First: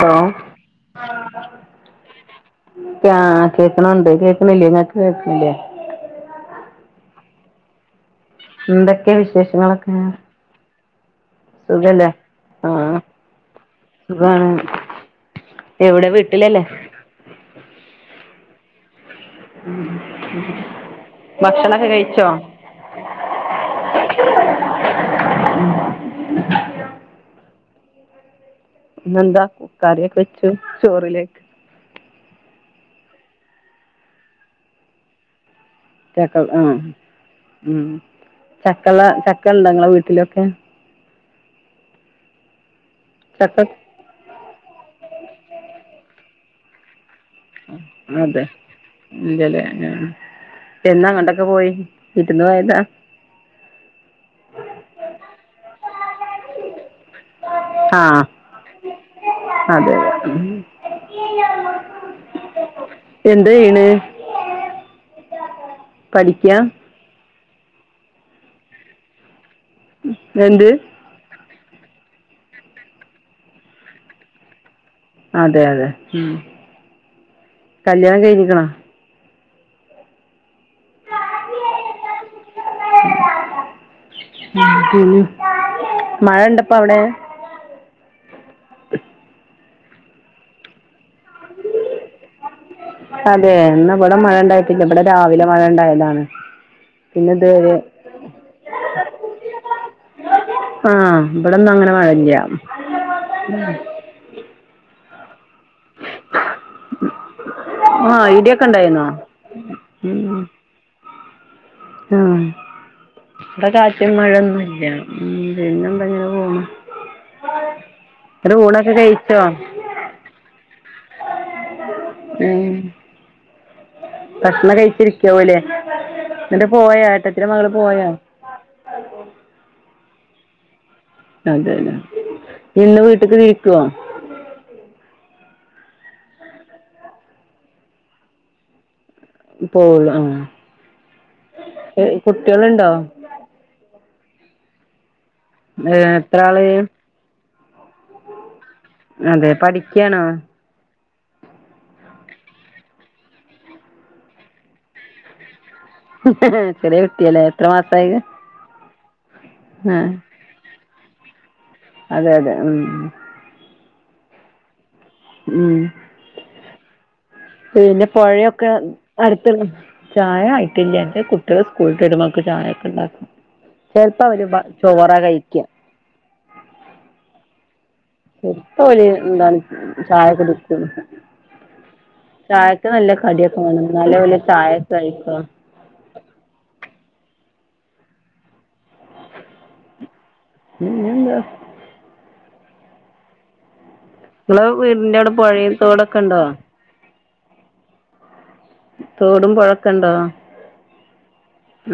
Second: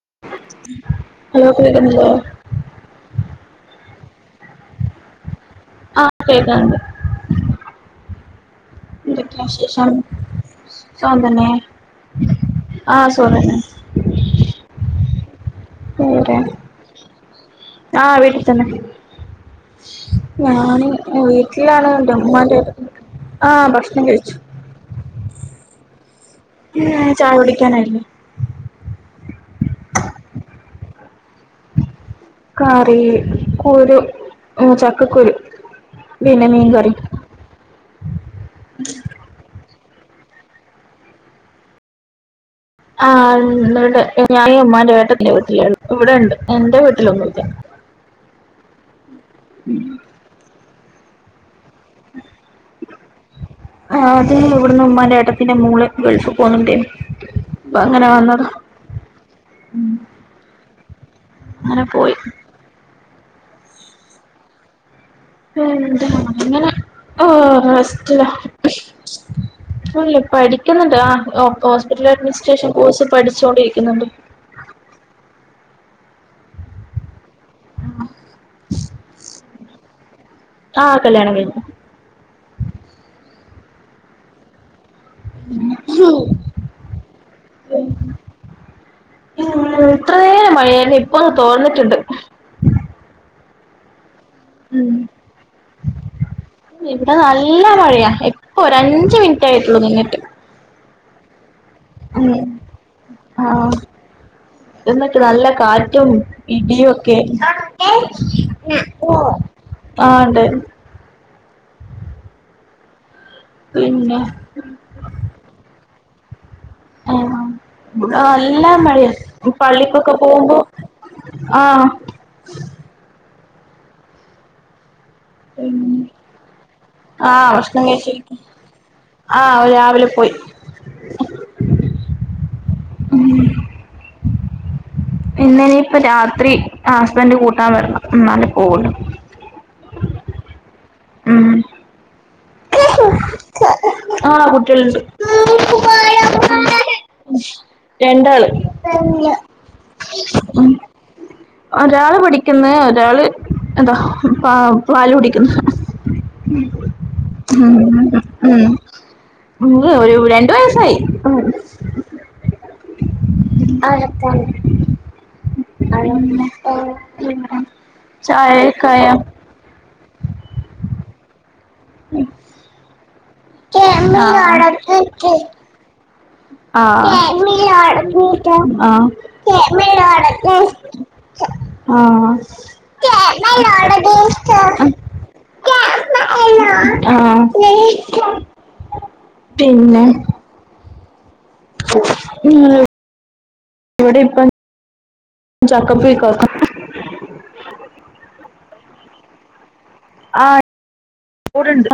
Hello hello കേക്കുന്നുണ്ടോ കേൾക്കണുണ്ട് കേൾക്കണില്ലേ ഇങ്ങക്ക് കേൾക്കണില്ലേ ആ കേക്കണണ്ട് എന്തൊക്കെ വിശേഷങ്ങളൊക്കെ സുഖം തന്നെ സുഖല്ലേ ആ സുഖം തന്നെ സുഖാണ് എവിടെ വേറെ വീട്ടിലല്ലേ ആ വീട്ടിൽ തന്നെ ഞാന് ഭക്ഷണൊക്കെ വീട്ടിലാണ് എന്റെ കഴിച്ചോ ഉമ്മാന്റടുത്ത് ആ ഭക്ഷണം കഴിച്ചു ഉം ഉം ചായകുടി ക്കനായിരുന്നു. ഇന്നെന്താ കറിയൊക്കെ വച്ചു. ചോറിലേക്ക് കറി കുരു മ ചക്കക്കുരു ചക്ക പിന്നെ ആ മീൻ കറി ഉം ചക്കള ചക്ക ഉണ്ടൊ ഇങ്ങടെ വീ ട്ടിലൊക്കെ [unintelligible] ചക്ക എന്റെ വീട്ടില ഇവിടെ ഒണ്ട് എന്റെ വീട്ടിലൊണ്ട് ആ അതെ ഇല്ലല്ലേ അങ്ങനാണ് എന്നാ അങ്ങണ്ടൊക്കെ പോയി ഇരുന്ന് പോയതാ ആ അതെ ഇവിടുന്ന് ഉമ്മാന്റെ ഏട്ടത്തിന്റെ മോള് ഗൾഫിൽ പോന്നുണ്ടെ ആ അതെതെ ഉം അങ്ങനെ പോയി എന്തയ്യിണ് ഉം അങ്ങനെ ആ [unintelligible] അല്ല എന്ത് പഠിക്കുന്നുണ്ട് ആ ഓ ഹോസ്പിറ്റൽ അഡ്മിനിസ്ട്രേഷൻ കോഴ്സ് പഠിച്ചോണ്ടിരിക്കുന്നുണ്ട് അതെ അതെ ഉം കല്യാണം കഴഞ്ഞിക്ക്ണോ ആ കല്യാണം കഴിഞ്ഞു [inaudible] ഉം മഴ ണ്ടപ്പവടെ ഇത്ര നേരം മഴയാര്ന്നു ഇപ്പൊന്ന് തോർന്ന്ണ്ട് അതെ ന്നപ് ഉം ഇവിടെ പിന്നെ നല്ല ഇതുവരെ മഴയാ ഇപ്പൊ ഒരഞ്ചു മിനിറ്റ് ആയിട്ടുള്ളൂ നി ആ ഇവിടെന്നൊങ്ങനെ ഉം മഴല്ല്യ ആ എന്നിട്ട് നല്ല കാറ്റും ഇടിയൊക്കെ ആഹ് ഇടിയൊക്കെ ഉണ്ടായിരുന്നോ ആ ണ്ട് ആ ഇവ്ടെ കാറ്റും പിന്നെ മഴൊന്നുംല്ല ഉം പിന്നും പ്പ ങ്ങനെ പോണ് ആ ആ ഇവ്ടെ നല്ല ഊണൊക്കെ മഴയാ കഴിച്ചോ പള്ളിക്കൊക്കെ പോകുമ്പോ ആ ഉം ഭക്ഷണം കഴിച്ച് ഇര് ആ ഏട്ടത്തിന്റെ മകള് ഭഷണം പോയോ കഴിച്ച് ആ അവര് രാവിലെ പോയ് അതെലെ ഇന്ന് വീട്ട്ക്ക് തിരിക്കോ ഇന്നെനിപ്പ രാത്രി ഹസ്ബൻഡ് കൂട്ടാൻ വരണം ഇന്നാലേ പോവുള്ളു പോവുള്ളു ആ ഉം കുട്ടികള്ണ്ടോ ആ‌ കുട്ടികള്ണ്ട് ഏഹ് എത്ര ആള് രണ്ടാള് അതെ പഠിയ്ക്കയാണോ ഒരാള് പഠിക്കുന്ന് ഒരാള് എന്താ പ പാല് കുടിക്കുന്നു ചെറിയ കുട്ടിയാല്ലേ എത്ര മാസായി മ് ആ ഒരു രണ്ട് വയസായി അതെ അതെ ഉം അകത്താണ് ഉം പിന്നെ പുഴയൊക്കെ ചായക്കായോ അടുത്തുണ്ട് ചായ ആയിട്ടില്ല കുട്ടികള് സ്കൂള്ട്ട് വരുമ്പോഴേക്കും ചായൊക്കെ ഉണ്ടാക്കും ചെറുപ്പാവര് ചോറാ കഴിക്ക ചെലപ്പോ അവര് ആഹ് എന്താണ് ചായ കുടിക്കും ആഹ് ചായക്ക് നല്ല കടിയൊക്കെ വേണം എന്നാലേ ഓല് ആഹ് ചായയൊക്കെ കഴിക്കുള്ളൂ ആഹ് പിന്നെ പിന്നെ എന്താ ഉം നിങ്ങള് വീടിന്റെ അവിടെ പുഴയും തോടൊക്കെ ഇണ്ടോ ചക്കപ്പുഴുക്കൊക്കെ തോടും പുഴ കണ്ടോ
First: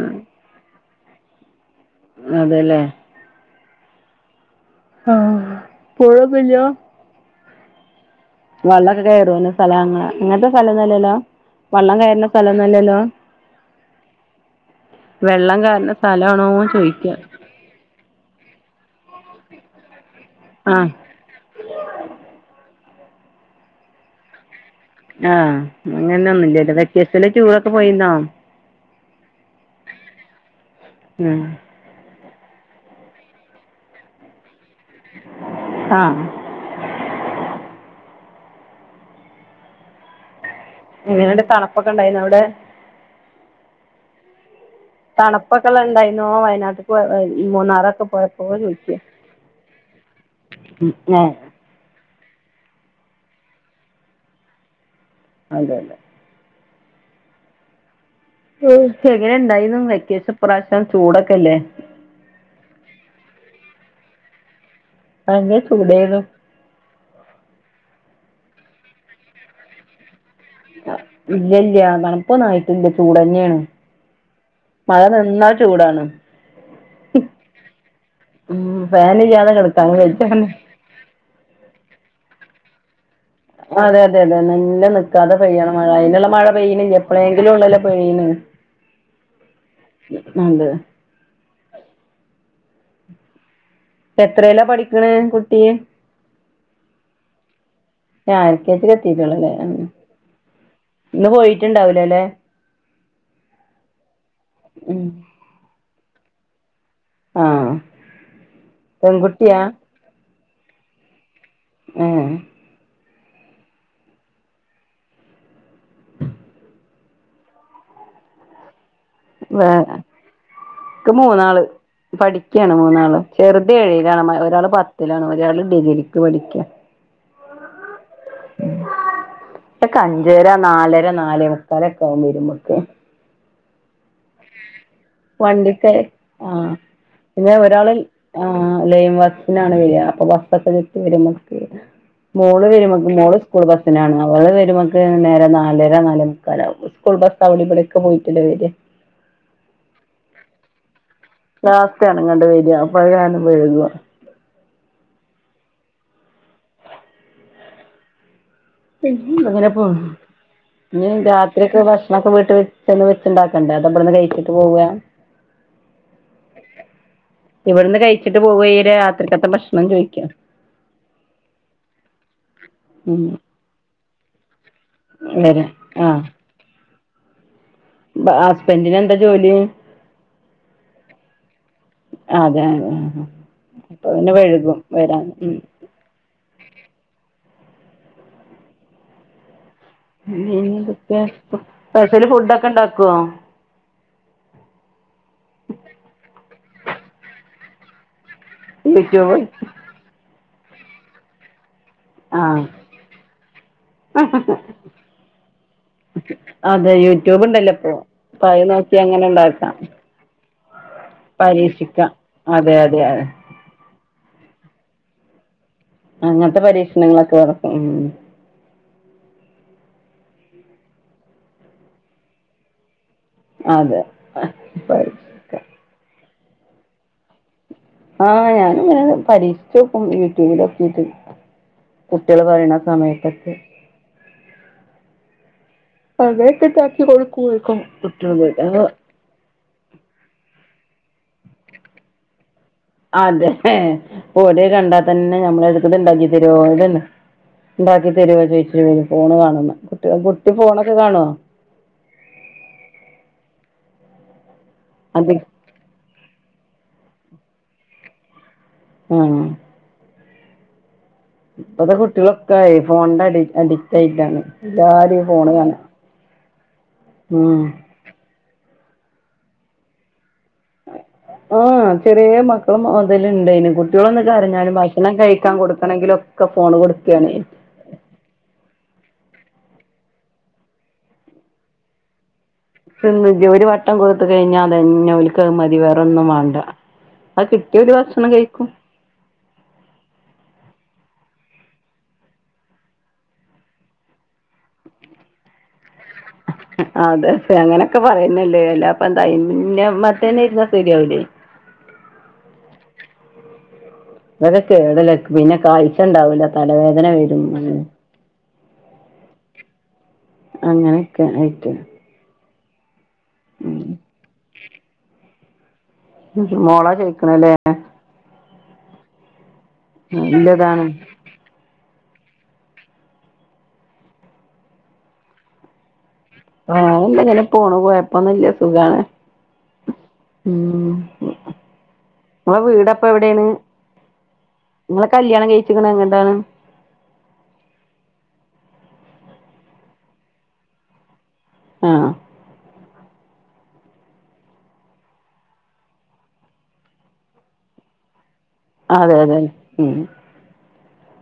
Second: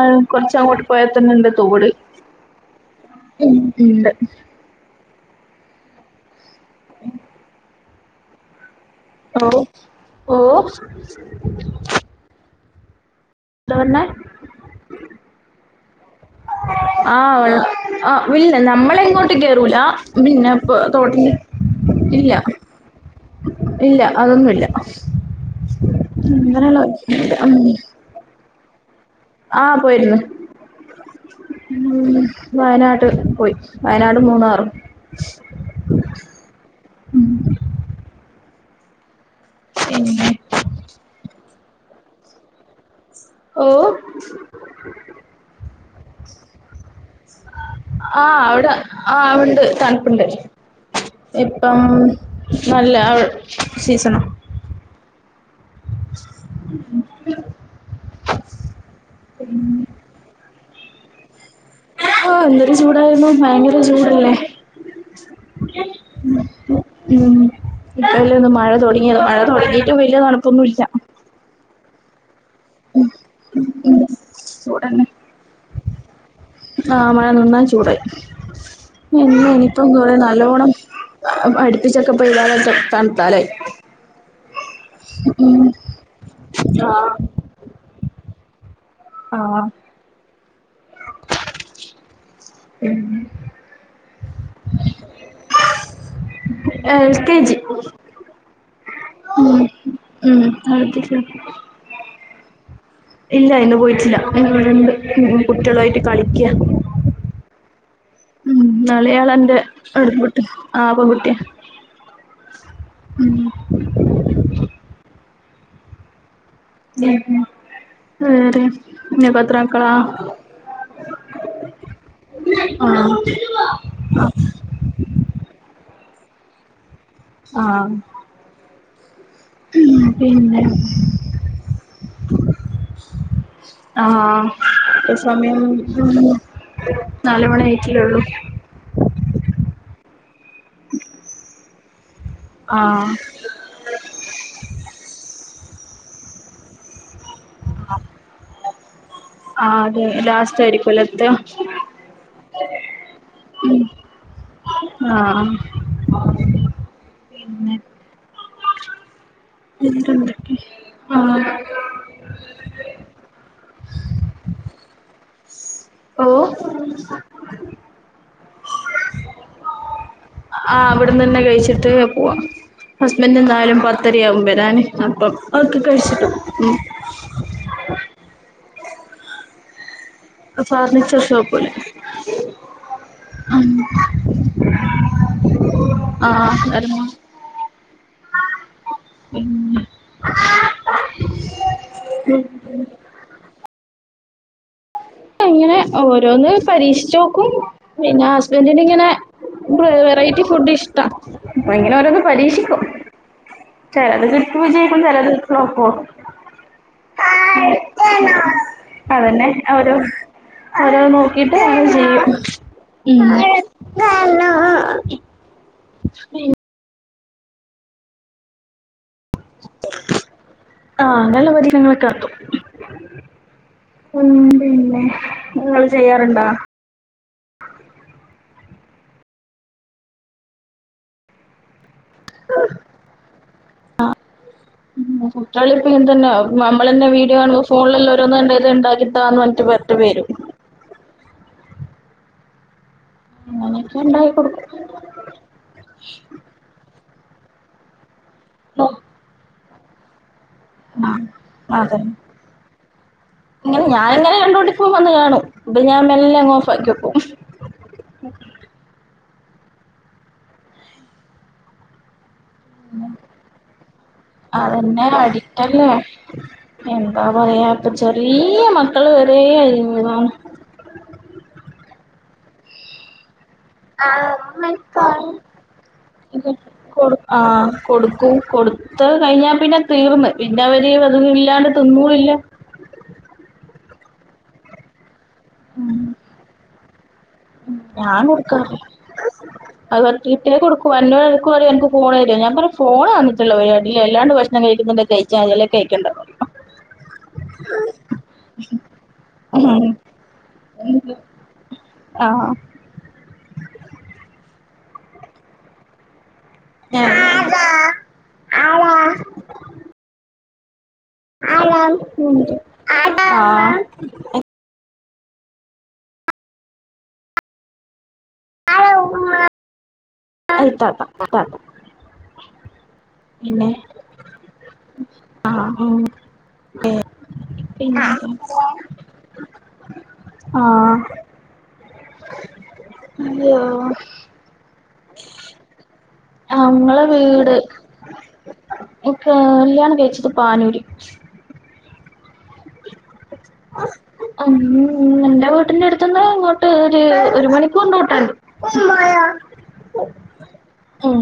അ കൊറച്ചങ്ങോട്ട- പോയയാൽ ത [unintelligible] അതെല്ലേ ഉം ഉണ്ട് ആഹ്‌ പൊഴ ല്ലോ [unintelligible] ഉം [unintelligible] വെള്ളമക്ക കയറും സ്ഥല ഓ അങ്ങനത്തെ എന്താ സ്ഥലംന്നല്ലല്ലോ വള്ളം കയറുന്ന സ്ഥല- നല്ലല്ലോ പറഞ്ഞേ [unintelligible] വെള്ളം കയറണ- സ്ഥലമാണോന്ന് ചോയിക്ക ആ വെള്ള ആ വിൽ നമ്മളെ ങ്ങോട്ട് കേറൂല പിന്നെപ്പ ആഹ് തോട്ങ്ങി ഇല്ല ഇല്ല അതൊന്നുല്ല ആഹ് അങ്ങനെ ഒന്നും ഇല്ലല്ലോ അങ്ങനെയുള്ള വെക്കേഷല് ടൂർറൊക്കെ പോയിന്നൊ ആഹ് പോയിര്ന്നു ഉം വയനാട് പോയി വയനാടും മൂന്നാറും ആഹ് ഉം എങ്ങനെ ഉണ്ട് തണുപ്പ് തണുപ്പ്പ്പൊക്കെ ണ്ടായിനോ അവ്ടെ ഓ [unintelligible] നോ വയനാട് ആ അവിടെ ആ ഉണ്ട് തൺപ്പ്ണ്ട് ഏഹ് ഇപ്പം നല്ല ആ സീസണ് അതെ അതെ [unintelligible] എങ്ങനെ ഉണ്ടായിനു വെക്കേഷൻ പ്രാവ എന്താ ചൂടൊക്കല്ലേ ആ എന്തൊരു ചൂടായിരുന്നു ഭയങ്കര ചൂടല്ലേ [unintelligible] ചൂടെയ്നു ഉം ഇപ്പല്ലേ ഒന്ന് മഴ തൊട്ങ്ങിയത് മഴ തൊട്ങ്ങിട്ടും വെല്ല്യ തണ് ല്ല ഇല്ല്യ ല്ല്യ [unintelligible] പ്പൊ നായിട്ടില്ല ചൂടെന്നെയെണ് ഉം മഴ ചൂടന്നെ ന്ന്ന്ന ചൂടാണ് ആ മഴ നിന്നാൽ ചൂടായി ഉം ഫനില്ലാതെ കെടക്കാ [unintelligible] അ അട്പ്പിച്ചൊക്ക പൈതാലൊക്ക തണ് അതെ അതെ അതെ നന് നല്ല നിക്കാതെ ഉം. പെയ്യണ മഴ അയ്ന്ള്ള മഴ ആ പെയ്യ്ണില്ലെ എപ്പളേങ്കിലു ള്ളല്ലോ പെയ്യിണ് ആഹ് നണ്ട് [inaudible] ഉം എത്രേലാ പഠിക്കണ് കുട്ടി എൽ കെ ജി ഞാ എൽ കെ ജിൽ എത്തിട്ടെള്ളുലെ മ് മ് അടുപ്പിച്ച് ന്ന് പോയിട്ടുണ്ടാവൂല അല്ലെ ഇല്ല ഇന്ന് പോയിട്ടില്ല ന്ന് വ്ട ഉം ണ്ട് കുട്ട്യളുആയ്ട്ട് [inaudible] കളിക്ക്യ. ആ [unintelligible] ആഹാ പെൺകുട്ടിയ. ഏ ഉം ഉം ഉം അതാരാ? ക്ക് മൂന്നാള് പഠിക്കാണ് ആ മൂന്നാള്, ചെറുത് ഏഴിലാണ് മ ഒരാള് പത്തിലാണ് ഒരാള് ഡിഗ്രി. ക്ക്‌ പഠിക്ക്യ ആ പ്പക്കെ ഉം, അഞ്ചര പിന്നെ നാലര നാലേമുക്കാലൊക്കെ ആകും വരുമ്പോക്കെ. ആ സമയം വണ്ടിക്ക് ഉം, ആ നാല് പിന്നെ മണി ഒരാള് ആയിട്ടില്ലേള്ളൂ ആ ലൈംവസിനാണ് വരാ അപ്പം ബ [unintelligible] മോള് വരുമക്ക് ആഹ് മോള് സ്കൂൾ ബസ്സിനാണ് അവള് വരുമക്ക് നേരം നാല് നാലര നാലേ മുക്കാലാവും, സ്കൂൾ ബസ് അവിടെവിടൊക്കെ പോയിട്ടല്ലേ വെര്യ. ആ അതെ ലാസ്റ്റ് ആയിരിക്കു ലേ ലാസ്റ്റാണ് ഇങ്ങാട്ട് വര്യ അപ്പ അത് കാരണം വൈകും ആ പിന്നെ? [unintelligible] [unintelligible] വേറെന്തൊക്കെ ഇഞ്ഞ് ആഹ് രാത്രിയൊക്കെ ഭക്ഷണൊക്കെ വീട്ട് ചെന്ന് വെച്ചിണ്ടാക്കണ്ടേ അതോ ഇബടെന്ന് കഴിച്ചിട്ട് പോവാ ഓ? ഇവിടുന്ന് കഴിച്ചിട്ട് ട്ട് പോ വെയ്യാ ആ അവിടന്നന്നെ കഴിച്ചിട്ട് പോവാ, ഉം ഹസ്ബൻഡ് എന്തായാലും [unintelligible] ത്രിയാവും വരാന്. അപ്പം വരാ അതൊക്കെ ആഹ് കഴിച്ചിട്ടും. ബെന്റിന് എന്താ ജോലി? ഫർണിച്ചർഷോപ്പ്. അതെ അതെ അപ്പൊ പിന്നെ വഴുകും വരാൻ ഉം ഉം പിന്നെന്തൊക്കെ പെസല് ഫുഡൊക്കെണ്ടാ ക്കോ അങ്ങനെ ഓരോന്ന് പരീക്ഷിചോക്കും [unintelligible] ബെന്റിനിങ്ങനെ ഇങ്ങനെ യൂട്യൂബ് ബ്രെ വെറൈറ്റി ഫുഡ്‌ ഫുഡിഷ് ട്ടാ അങ്ങനെ ഓരോന്ന് ആഹ് പരീക്ഷിക്കും ചെലത് കിട്ടും വിജയിക്കും ചിലത് തോക്കൊ അതെ യൂട്യൂബ് ഉണ്ടല്ലോ ഇപ്പൊ അപ്പൊ അത് നോക്കി അങ്ങനെ അതന്നെ ഉണ്ടാക്കാം അവര് ഓരോ നോകീട്ട് അങ്ങനെ പരീക്ഷിക്കാം ചെയ്യും അതെ അതെ അതെ ഉം അങ്ങൻത്തെ പരീഷ് പ്രശ്നങ്ങളൊക്കെ ഉം ആഹ് അങ്ങന്ള്ള പരീക്ഷണങ്ങളൊക്കെ നടത്തും അതെ ഉം പിന്നേ പരീക്ഷിക്കാം ങ്ങള് ചെയ്യാറുണ്ട് ആഹ് ആഹ് ഞാനുങ്ങനെ പരീക്ഷിച്ചോക്കും യൂട്യൂബിലോക്കീട്ട് കുട്ടീള് പറീണ സമയത്തൊക്കെ [unintelligible] ക്കളിപ്പ ഇതുന്നെയാ അതൊക്കെതാക്കി നമ്മളന്നെ വീഡിയോ കാണുമ്പോ കൊടുക്കുവായിരിക്കും ഫോണിലെ ല്ലാ ഓരോന്ന് കുട്ടികള് കണ്ട് ഇത് അത് ഇണ്ടാക്കിതാന്ന് പറഞ്ഞിട്ട് വരും അതേ ഹേ അങ്ങനെയൊക്കെ ഉണ്ടാക്കി ഓല് കൊടുക്കും കണ്ടാ തന്നെ ഞമ്മളടുത്ത് ഇത്ണ്ടാക്കി തരോ ഇത്ണ്ടാ ണ്ടാക്കി തെരുവോ ചോയ്ച്ചു ഫോണ് വേണംന്ന് കുട്യാൾകു ഇപ്പ ഫോണൊക്കെ കാണോ അതെ ഇങ്ങനെ ഞാനിങ്ങനെ കണ്ട് പുടി ഇപ്പം വന്ന് കാണും [unintelligible] ഞാൻ മെല്ലെ അങ് ഓഫാക്കി വെക്കും ഉം ഉം ഇപ്പത്തെ കുട്ട്യോളൊ ക്കേ ഫോണിന്റെ അടി അടിക്റ്റ് ആയിട്ടാണ് അതന്നെ എല്ലാരും ഈ ഫോണ് അഡിക്റ്റ് കാണാ അല്ലേ എന്താ ഉം പറയാ ഇപ്പോ ചെറീയ മക്ക ക്കള് വരേ [unintelligible] ആഹ് ചെറിയേ മക്കള് മൊതല് [unintelligible] കുട്ടികളൊന്ന് കരഞ്ഞാലും ഭക്ഷണം കഴിക്കാൻ കൊടുക്കണങ്കിലും ഒക്കെ ഫോണ് കൊടുക്കാണ്. ത്ത് കഴിഞ്ഞാ പിന്നെ തീർന്ന് പിന്ന അവര് അതൊന്നില്ലാണ്ട് തിന്നൂല്ലാ [unintelligible] ഒരു വട്ടം കൊടുത്തു കഴിഞ്ഞാ അതന്നെ ഓല് ക്കത് മതി വേറൊന്നും വേണ്ട. ഞാൻ കൊടുക്കാ അത് തട്ടീട്ടേ കൊടുക്കു. എന്നോട് എടക്ക് പറയും എൻക്ക്‌ ഫോൺ തരോ ഞാൻ പറയും ഫോൺ തന്നിട്ടുള്ള ഒരു [unintelligible] അല്ലാണ്ട് ഭക്ഷണം കഴിക്കിന്നിണ്ടേൽ കഴിച്ചാ മതി അല്ലേ കഴി ആതെ [unintelligible] അങ്ങനൊക്കെ പറയെന്നല്ലേ അല്ലാപ്പെന്താ ആഹ് [unintelligible] സരിയാവൂലേ. ആ അതൊക്കെ കേടല്ലേ ക് പിന്നെ കാഴ്ച്ച ഇണ്ടാവൂല. തലവേദന വരും അങ്ങനെ അങ്ങനെ [unintelligible] മോള ചോയ്ക്ക്ണ് ലേ ആഹ് നല്ലതാണ് [unintelligible] പിന്നെ ആ ആ വേറെന്താ ഇങ്ങെനെ പോണൂ കൊയ്പൊന്നുല്ല സുഖാണ് ഉം ആഹ് ങ്ങളെ വീടപ്പെവിടേണ് അയ്യോ ങ്ങളെ കല്ല്യാണം കെയ്ച്ച്ക്ക്ണെങ്ങട്ടാണ് ആ ങ്‌ മ്മളെ വീട് കാല്ല്യാണം കഴിച്ചത് പാനൂര് ആ അം ന്റെ വീട്ടിന്റട്ത്ത്ന്ന് ഇങ്ങോട്ട് ഒരു ഒരു മണിക്കൂർ ഓട്ടോണ്ട് അതെയതെ ഉം ഉം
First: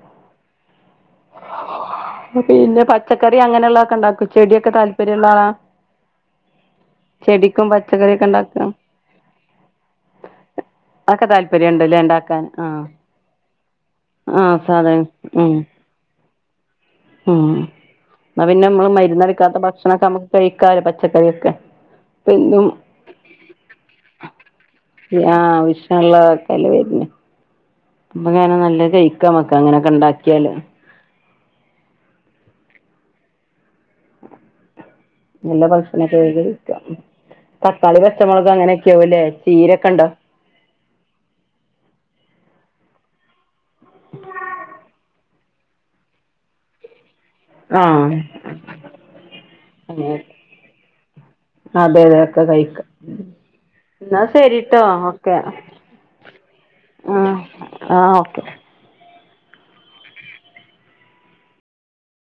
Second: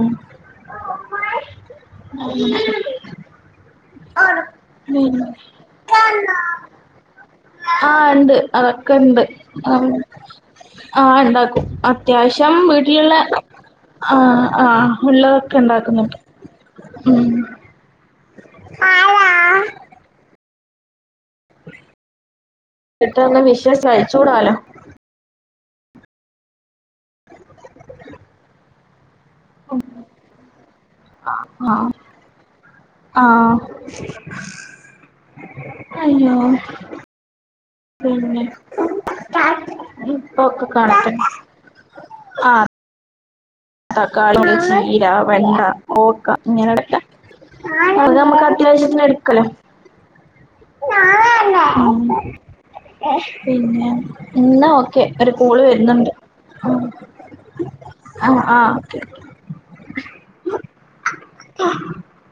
പിന്നെ പച്ചക്കറി അങ്ങനള്ള ക്കണ്ടാക്കൊ ചെടിയൊക്കെ പിന്നെ താല്പര്യള്ളാളാ ചെടി ആ ണ്ട് അതൊക്കെ ണ്ട് ആ ആ അതൊക്കെ ണ്ടാക്കും താല്പര്യം ഉണ്ടല്ലേ ഉണ്ടാക്കാൻ അത്യാവശ്യം ആഹ് വീട്ടില്ള്ളെ ആ ആഹ് ആ സാധനം ഉം ള്ളതൊക്കെ ണ്ടാക്കുന്നു ഉം ന്ന പിന്നെ മ്മള് മര്ന്നടിക്കാത്ത ഇണ്ടാക്കുന്നുണ്ട് ഭക്ഷണൊക്കമ്മ കഴിക്കാലൊ. പച് ച്ചക്കറിയൊക്കെ എന്നും പെട്ടെന്ന് വിഷസ് അയച്ചുകൂടാലോ ഇ ആ ശാല്ലാ [unintelligible] [unintelligible] ക്കെ മ്മക്ക അങ്ങനൊക്കെ ണ്ടാക്കിയാല് അ ഹാ ആ നല്ല ഭക്ഷണെക്കെ അയ്യോ [unintelligible] തക്കാളി പച്ചമൊളക് അങ്ങനൊക്കെവുല്ലേ ചീരേക്കെണ്ടോ പ്പൊക്കെ കണക്റ്റൻ ആ തക്കാളി ചീരാ വെണ്ട കൂർക്ക ഇങ്ങനോടൊക്കെ അത് ആഹ് നമ്മക്ക് അത്യാവശ്യത്തിന് എടുക്കല്ലോ അങ്ങനെ അതെ അതെ ഒക്കെ കഴിക്കാം പിന്നെ എന്നാ ഇന്നാ ശരിട്ടോ ഓക്കെ ഒരു കോള് വരുന്നുണ്ട് ആഹ് ആഹ് ആ ഓക്കെ ആ ഓക്കെ